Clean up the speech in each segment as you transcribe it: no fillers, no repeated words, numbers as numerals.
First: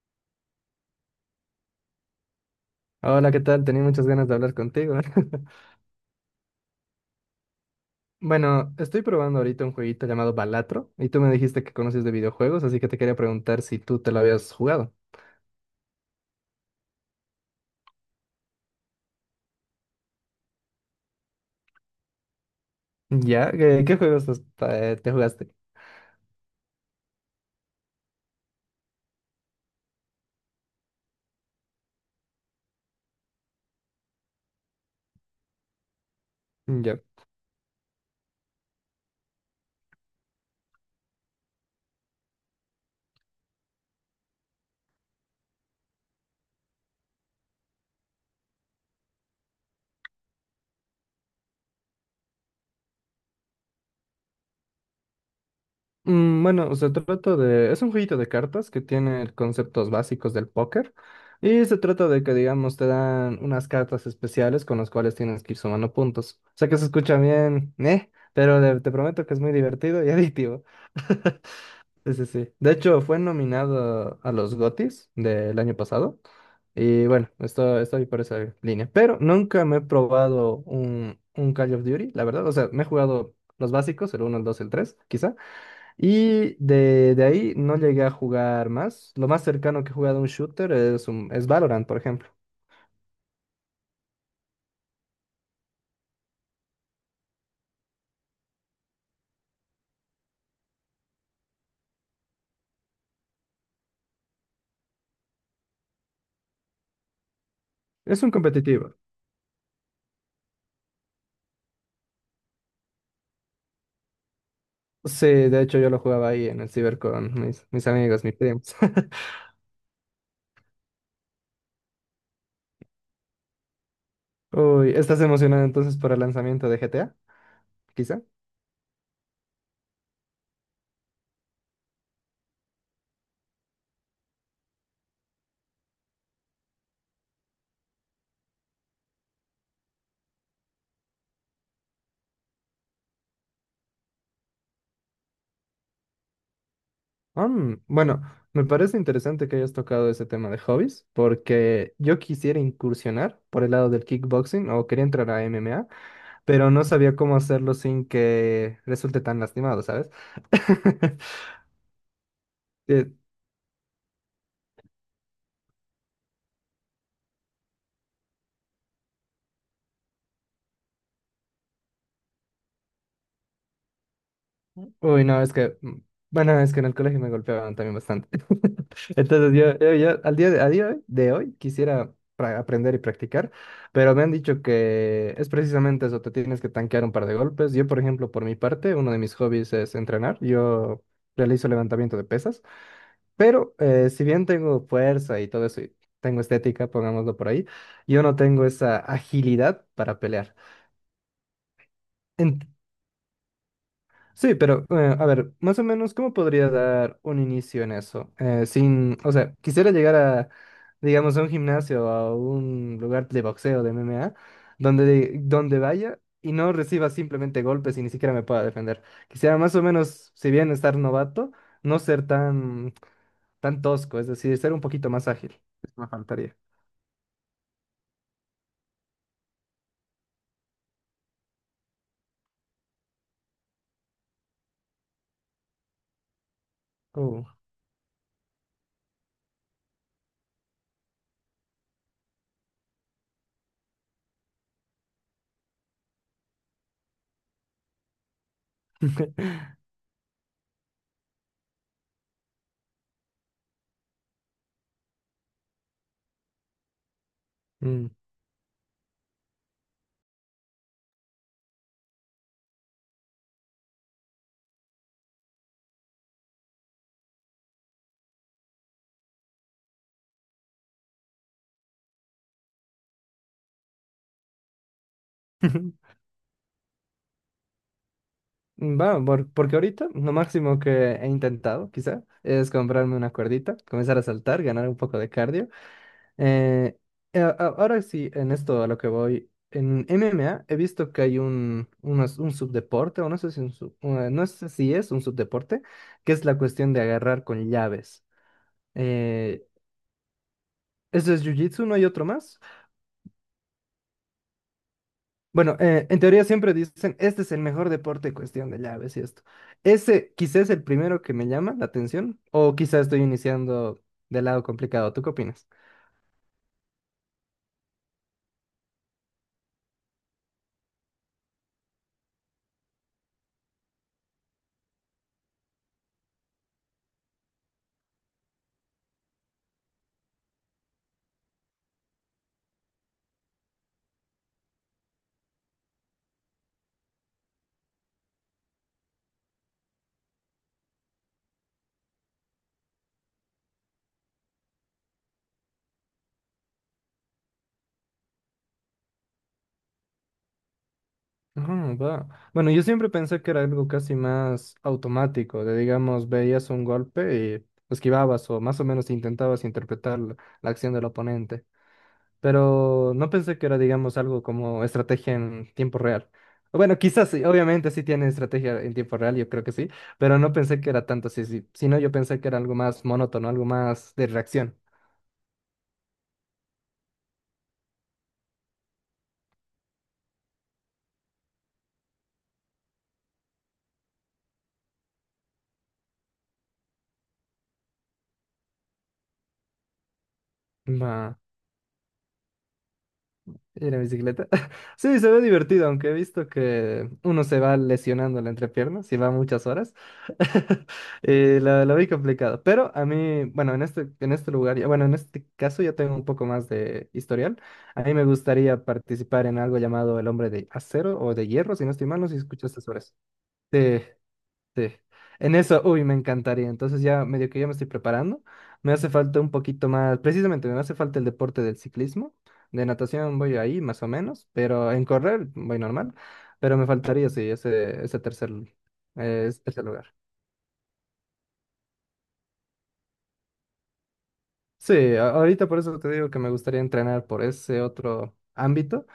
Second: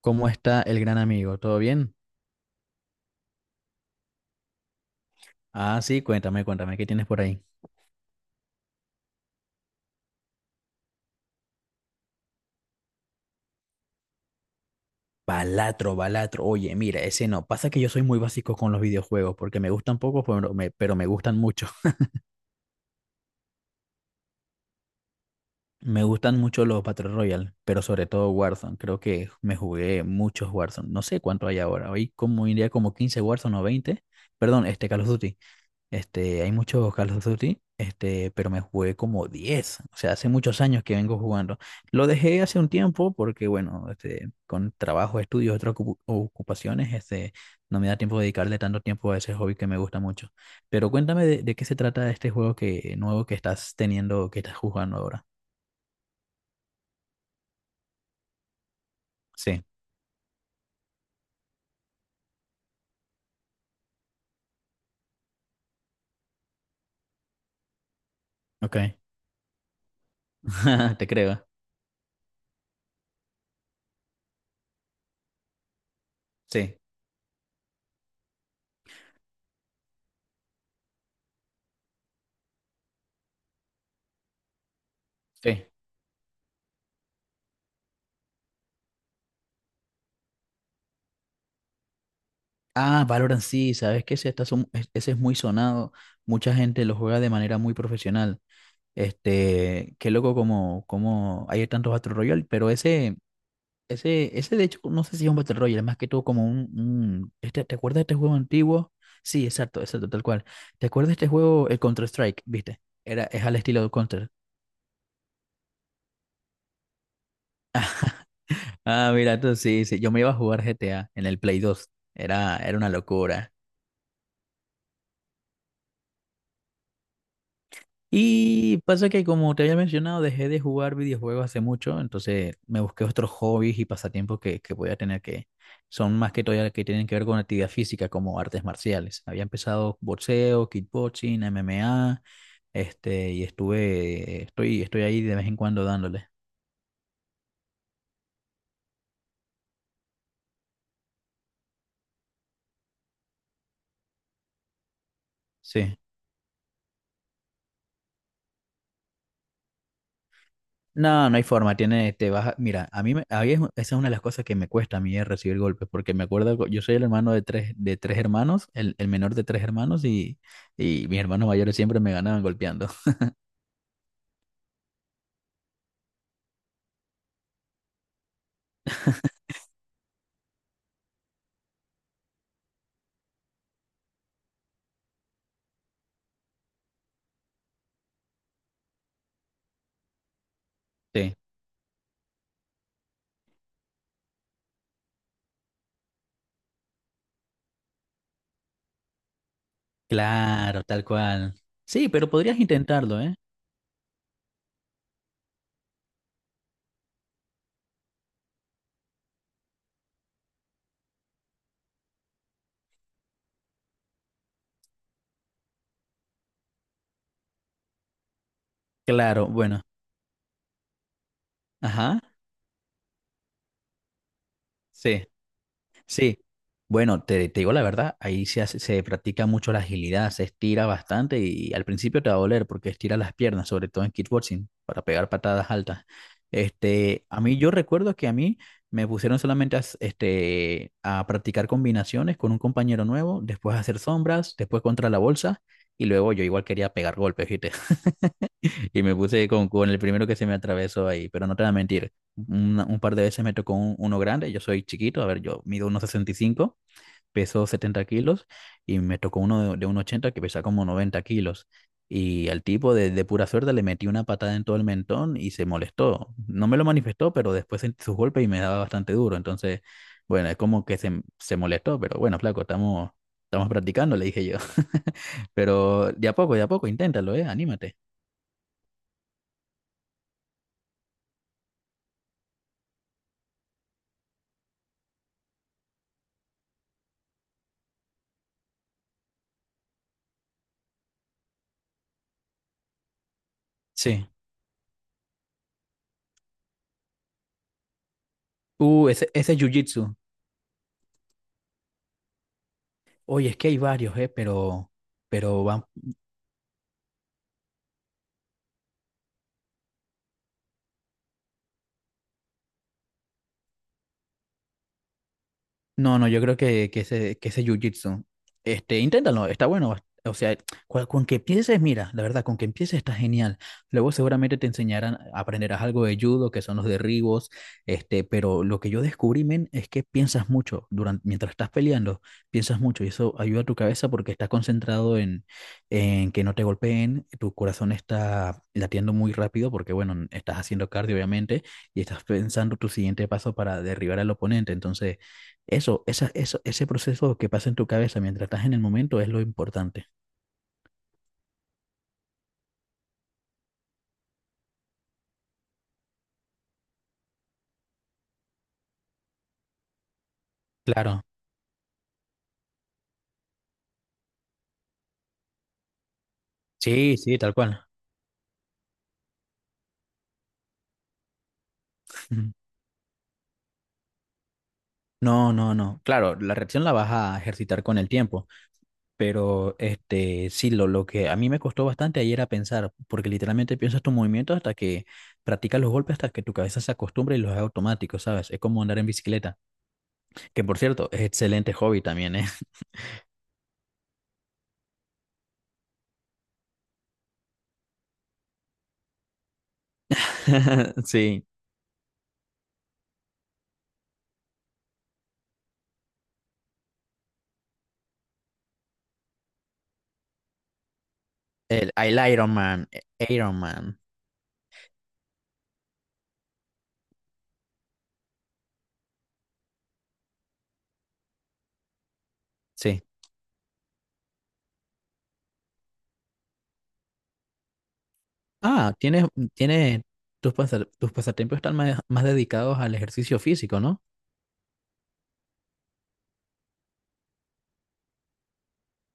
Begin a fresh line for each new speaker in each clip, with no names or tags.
¿Cómo está el gran amigo? ¿Todo bien?
Hola, ¿qué tal? Tenía muchas ganas de hablar contigo.
Ah, sí, cuéntame, cuéntame, ¿qué tienes por ahí?
Bueno, estoy probando ahorita un jueguito llamado Balatro y tú me dijiste que conoces de videojuegos, así que te quería preguntar si tú te lo habías jugado.
Balatro, Balatro. Oye, mira, ese no. Pasa que yo soy muy básico con los videojuegos, porque me gustan pocos, pero me gustan mucho.
¿Ya? ¿Qué, qué juegos te jugaste?
Me gustan mucho los Battle Royale, pero sobre todo Warzone. Creo que me jugué muchos Warzone. No sé cuánto hay ahora. Hoy como iría como 15 Warzone o 20. Perdón, este Call of Duty. Este, hay muchos
Ya.
Call of Duty, este, pero me jugué como 10 o sea, hace muchos años que vengo jugando. Lo dejé hace un tiempo porque, bueno, este, con trabajo, estudios, otras ocupaciones, este, no me da tiempo de dedicarle tanto tiempo a ese hobby que me gusta mucho. Pero cuéntame de qué se trata este juego que, nuevo que estás teniendo, que estás jugando ahora.
Bueno, se trata de... Es un jueguito de cartas que tiene
Sí,
conceptos básicos del póker y se trata de que, digamos, te dan unas cartas especiales con las cuales tienes que ir sumando puntos. O sea que se escucha bien, ¿eh? Pero
ok.
te prometo que es muy divertido y adictivo.
Te creo.
Sí, sí, sí. De hecho, fue nominado a los GOTYs del año pasado.
Sí,
Y bueno, estoy por esa línea. Pero nunca me he probado un Call of Duty, la verdad. O sea, me he jugado los básicos, el uno, el 2, el 3, quizá.
sí.
Y de ahí no llegué a jugar más. Lo más cercano que he jugado a un shooter es Valorant, por ejemplo.
Ah, Valorant sí, sabes que ese, ese es muy sonado. Mucha gente lo juega de manera muy profesional. Este, qué loco como, como hay tantos Battle Royale, pero ese de hecho, no sé si es un Battle Royale, más que todo como este, ¿te acuerdas de este
Es un
juego antiguo?
competitivo.
Sí, exacto, exacto, tal cual. ¿Te acuerdas de este juego, el Counter-Strike, viste? Era, es al estilo de Counter.
Sí, de hecho yo lo jugaba ahí en el ciber con mis amigos, mis primos.
Ah, mira, tú sí, sí, yo me iba a jugar GTA en el Play dos. Era, era una locura.
Uy, ¿estás emocionado entonces por el lanzamiento de GTA? Quizá.
Y pasa que, como te había mencionado, dejé de jugar videojuegos hace mucho, entonces me busqué otros hobbies y pasatiempos que voy a tener que son más que todavía que tienen que ver con actividad física, como artes marciales. Había empezado boxeo, kickboxing, MMA, este, y estoy ahí de vez en cuando dándole.
Bueno, me parece interesante que hayas tocado ese tema de hobbies, porque yo quisiera incursionar por el lado del kickboxing o quería entrar a MMA,
Sí.
pero no sabía cómo hacerlo sin que resulte tan lastimado, ¿sabes?
No, no hay forma, tiene, mira, a
Eh,
mí, me- a mí es- esa es una de las cosas que me cuesta a mí es recibir golpes, porque me acuerdo, yo soy el hermano de tres, el menor de tres hermanos, y mis hermanos mayores siempre me ganaban golpeando.
Uy, no, es que, bueno, es que en el colegio me golpeaban también bastante. Entonces yo al a día de hoy quisiera aprender y practicar, pero me han dicho que es precisamente eso, te tienes que tanquear un par de golpes. Yo, por ejemplo, por mi parte, uno de mis hobbies es entrenar. Yo
Sí.
realizo levantamiento de pesas, pero si bien tengo fuerza y todo eso, y tengo estética, pongámoslo por ahí, yo no tengo esa agilidad para pelear.
Claro, tal cual. Sí, pero podrías intentarlo, ¿eh?
Sí, pero a ver, más o menos, ¿cómo podría dar un inicio en eso? Sin, o sea, quisiera llegar a, digamos, a un gimnasio, a un lugar de boxeo, de MMA, donde vaya y no reciba simplemente golpes y ni siquiera me pueda defender.
Claro,
Quisiera más
bueno,
o menos, si bien estar novato, no
ajá,
ser tan, tan tosco, es decir, ser un poquito
sí.
más ágil. Eso me
Sí,
faltaría.
bueno, te digo la verdad, ahí se practica mucho la agilidad, se estira bastante y al principio te va a doler porque estira las piernas, sobre todo en kickboxing, para pegar patadas altas. Este, a
Oh.
mí yo recuerdo que a mí me pusieron solamente este, a practicar combinaciones con un compañero nuevo, después a hacer sombras, después contra la bolsa y luego yo igual quería pegar golpes, ¿viste? Y me puse con, con el primero que se me atravesó ahí, pero no te voy a mentir. Un par de veces me tocó uno grande, yo soy chiquito, a ver, yo mido 1,65, peso setenta
Mm.
kilos y me tocó uno de 1,80 que pesa como 90 kilos. Y al tipo de pura suerte le metí una patada en todo el mentón y se molestó. No me lo manifestó, pero después sentí sus golpes y me daba bastante duro. Entonces, bueno, es como que se molestó, pero bueno, flaco, estamos, estamos practicando, le dije yo. Pero de a poco, inténtalo, ¿eh? Anímate.
Va, porque ahorita lo máximo que he intentado, quizá, es comprarme una cuerdita, comenzar a saltar, ganar un poco de cardio. Eh, Ahora sí, en esto a lo que voy, en MMA he visto que hay un subdeporte, o no sé si,
Sí.
no sé si es un subdeporte, que es la cuestión de agarrar con llaves.
Ese, ese es
Eh,
Jiu-Jitsu.
¿Eso es jiu-jitsu? ¿No hay otro más?
Oye, es que hay varios, pero
Bueno,
van.
en teoría siempre dicen, este es el mejor deporte, en cuestión de llaves y esto. Ese quizás es el primero que me llama la atención, o quizás estoy iniciando del lado complicado. ¿Tú qué opinas?
No, no, yo creo que, que ese jiu-jitsu, este, inténtalo, está bueno. O sea, con que empieces, mira, la verdad, con que empieces está genial. Luego seguramente te enseñarán, aprenderás algo de judo, que son los derribos, este, pero lo que yo descubrí, men, es que piensas mucho durante, mientras estás peleando, piensas mucho y eso ayuda a tu cabeza porque estás concentrado en que no te golpeen, tu corazón está latiendo muy rápido porque, bueno, estás haciendo cardio, obviamente, y estás pensando tu siguiente paso para derribar al oponente. Entonces, ese proceso que pasa en tu cabeza mientras estás en el momento es lo importante.
Va. Bueno, yo siempre pensé que era algo casi más automático, de digamos, veías un golpe y esquivabas o más o menos intentabas interpretar la acción del
Claro,
oponente. Pero no pensé que era, digamos, algo como estrategia en tiempo real. Bueno,
sí,
quizás
sí,
sí,
tal cual.
obviamente sí tiene estrategia en tiempo real, yo creo que sí, pero no pensé que era tanto así, sí. Sino yo pensé que
Ujú.
era algo más monótono, algo más de reacción.
No, no, no. Claro, la reacción la vas a ejercitar con el tiempo, pero este, sí, lo que a mí me costó bastante ayer era pensar, porque literalmente piensas tus movimientos hasta que practicas los golpes, hasta que tu cabeza se acostumbra y los haga automáticos, ¿sabes? Es como andar en bicicleta, que por cierto, es
Va.
excelente hobby también, ¿eh?
Ir en bicicleta. Sí, se ve divertido, aunque he visto que uno se va lesionando la entrepierna si va muchas horas.
Sí,
Y lo vi complicado. Pero a mí, bueno, en este lugar, bueno, en este caso ya tengo un poco más de historial. A mí me gustaría participar en algo llamado El Hombre de Acero o de Hierro, si no
el,
estoy mal, no
el
sé si
Iron
escuchaste
Man,
sobre eso.
Iron Man,
Sí. Sí, en eso, uy, me encantaría. Entonces ya medio que ya me estoy preparando. Me hace falta un poquito más, precisamente me hace falta el deporte del ciclismo. De
sí.
natación voy ahí más o menos, pero en correr voy normal. Pero me faltaría, sí, ese tercer,
Ah, tienes,
ese
tienes
lugar.
tus pasatiempos están más, más dedicados al ejercicio físico, ¿no?
Sí, ahorita por eso te digo que me gustaría entrenar por ese otro ámbito.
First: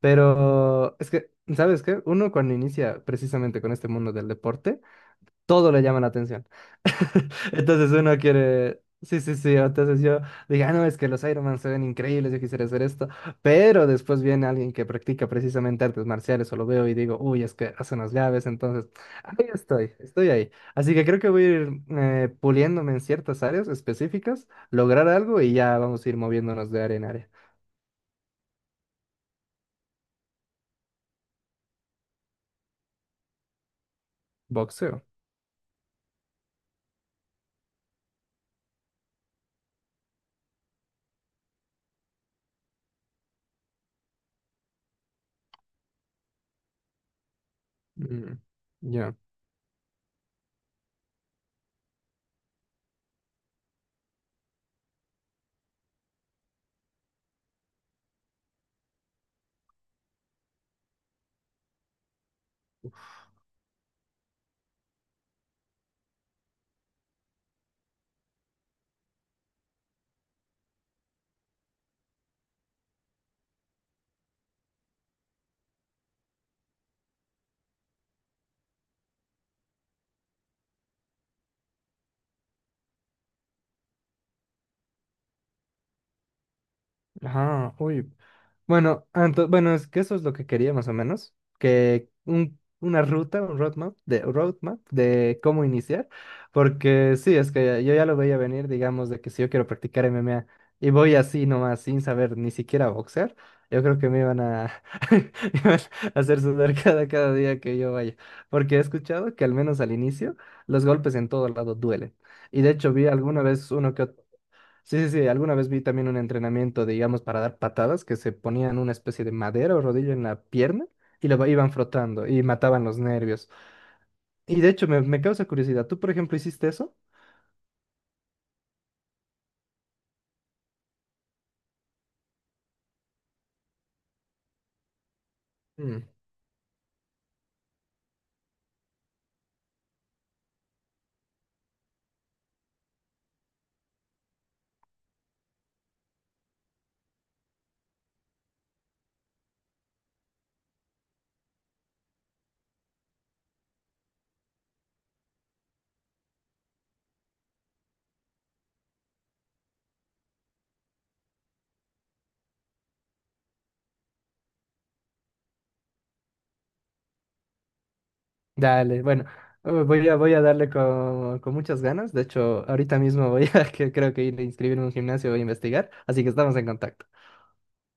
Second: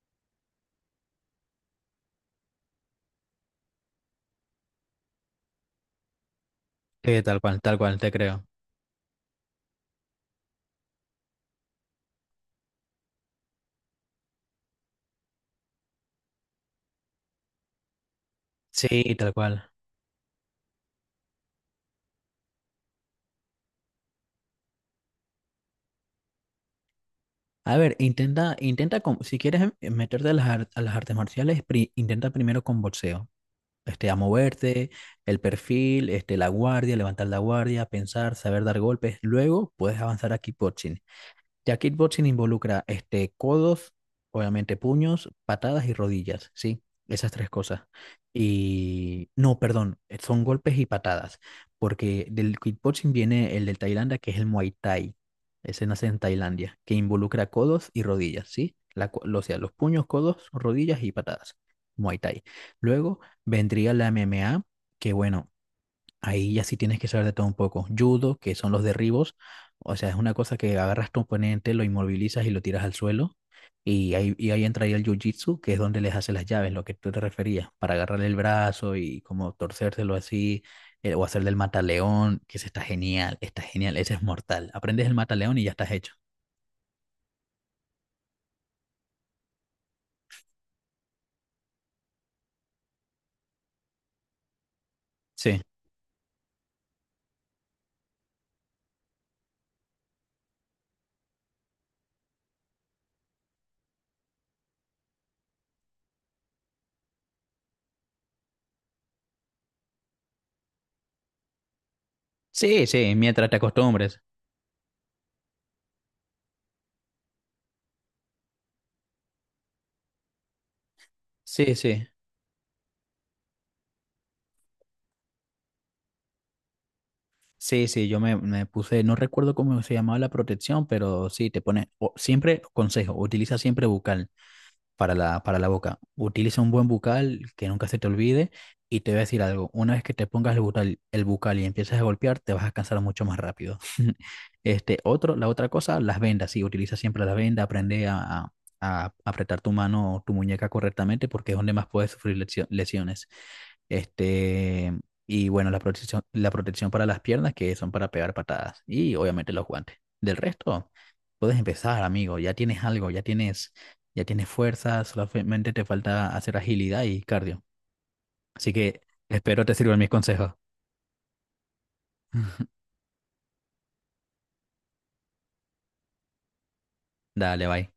Pero es que, ¿sabes qué? Uno cuando inicia precisamente con este mundo del deporte, todo le llama la atención.
Tal
Entonces
cual, te
uno
creo.
quiere... Sí, sí, sí. Entonces yo dije, ah, no, es que los Ironman se ven increíbles, yo quisiera hacer esto. Pero después viene alguien que practica precisamente artes marciales o lo veo y digo, uy, es que hace unas llaves. Entonces,
Sí, tal
ahí
cual.
estoy, estoy ahí. Así que creo que voy a ir puliéndome en ciertas áreas específicas, lograr algo y ya vamos a ir moviéndonos de área en área.
A ver, intenta, intenta con, si quieres meterte a las, a las artes marciales, intenta primero con boxeo. Este, a moverte,
Boxeo.
el perfil, este, la guardia, levantar la guardia, pensar, saber dar golpes. Luego puedes avanzar a kickboxing. Ya kickboxing involucra este, codos, obviamente puños, patadas y rodillas, ¿sí? Esas tres cosas.
Mm. Ya.
Y no, perdón, son golpes y patadas, porque del kickboxing viene el de Tailandia, que es el Muay Thai. Ese nace en Tailandia, que involucra codos y rodillas, ¿sí? O sea, los puños, codos, rodillas y patadas. Muay Thai. Luego vendría la MMA, que bueno, ahí ya sí tienes que saber de todo un poco. Judo, que son los derribos, o sea, es una cosa que agarras tu oponente, lo inmovilizas y lo tiras al suelo. Y ahí entraría el jiu-jitsu, que es donde les haces las llaves, lo que tú te referías, para agarrarle el brazo y como torcérselo así, o hacer del mataleón, que ese está genial, ese es mortal. Aprendes el mataleón y ya estás hecho.
Ajá. Uy. Bueno, bueno, es que eso es lo que quería más o menos, que un, una ruta, un roadmap roadmap de
Sí,
cómo iniciar, porque sí, es que yo ya lo veía venir, digamos, de que si yo quiero practicar MMA y voy así nomás sin saber ni siquiera boxear, yo creo que me iban a, me iban a hacer sudar cada, cada día que yo vaya, porque he escuchado que al menos al inicio los golpes en todo lado duelen. Y de
sí,
hecho vi
sí,
alguna
mientras te
vez uno que,
acostumbres.
sí, sí, sí, alguna vez vi también un entrenamiento, digamos, para dar patadas, que se ponían una especie de madera o rodillo en la pierna y lo iban
Sí, sí.
frotando y mataban los nervios. Y de hecho, me causa curiosidad, ¿tú, por ejemplo, hiciste eso?
Sí, sí, yo me, me puse, no recuerdo cómo se llamaba la protección, pero sí, te pone, o- siempre, consejo, utiliza siempre bucal para la boca.
Mm.
Utiliza un buen bucal que nunca se te olvide y te voy a decir algo, una vez que te pongas el bucal y empiezas a golpear, te vas a cansar mucho más rápido. Este, otro, la otra cosa, las vendas, sí, utiliza siempre las vendas, aprende a apretar tu mano o tu muñeca correctamente porque es donde más puedes sufrir lesiones. Este, y bueno, la protección para las piernas que son para pegar patadas y obviamente los guantes. Del resto, puedes empezar, amigo, ya tienes algo, ya tienes fuerza, solamente te falta hacer agilidad y cardio. Así que
Dale, bueno,
espero te sirvan mis
voy a
consejos.
darle con muchas ganas. De hecho, ahorita mismo voy a, que creo que ir a inscribirme en un gimnasio, voy a investigar, así que estamos en contacto.
Dale, bye.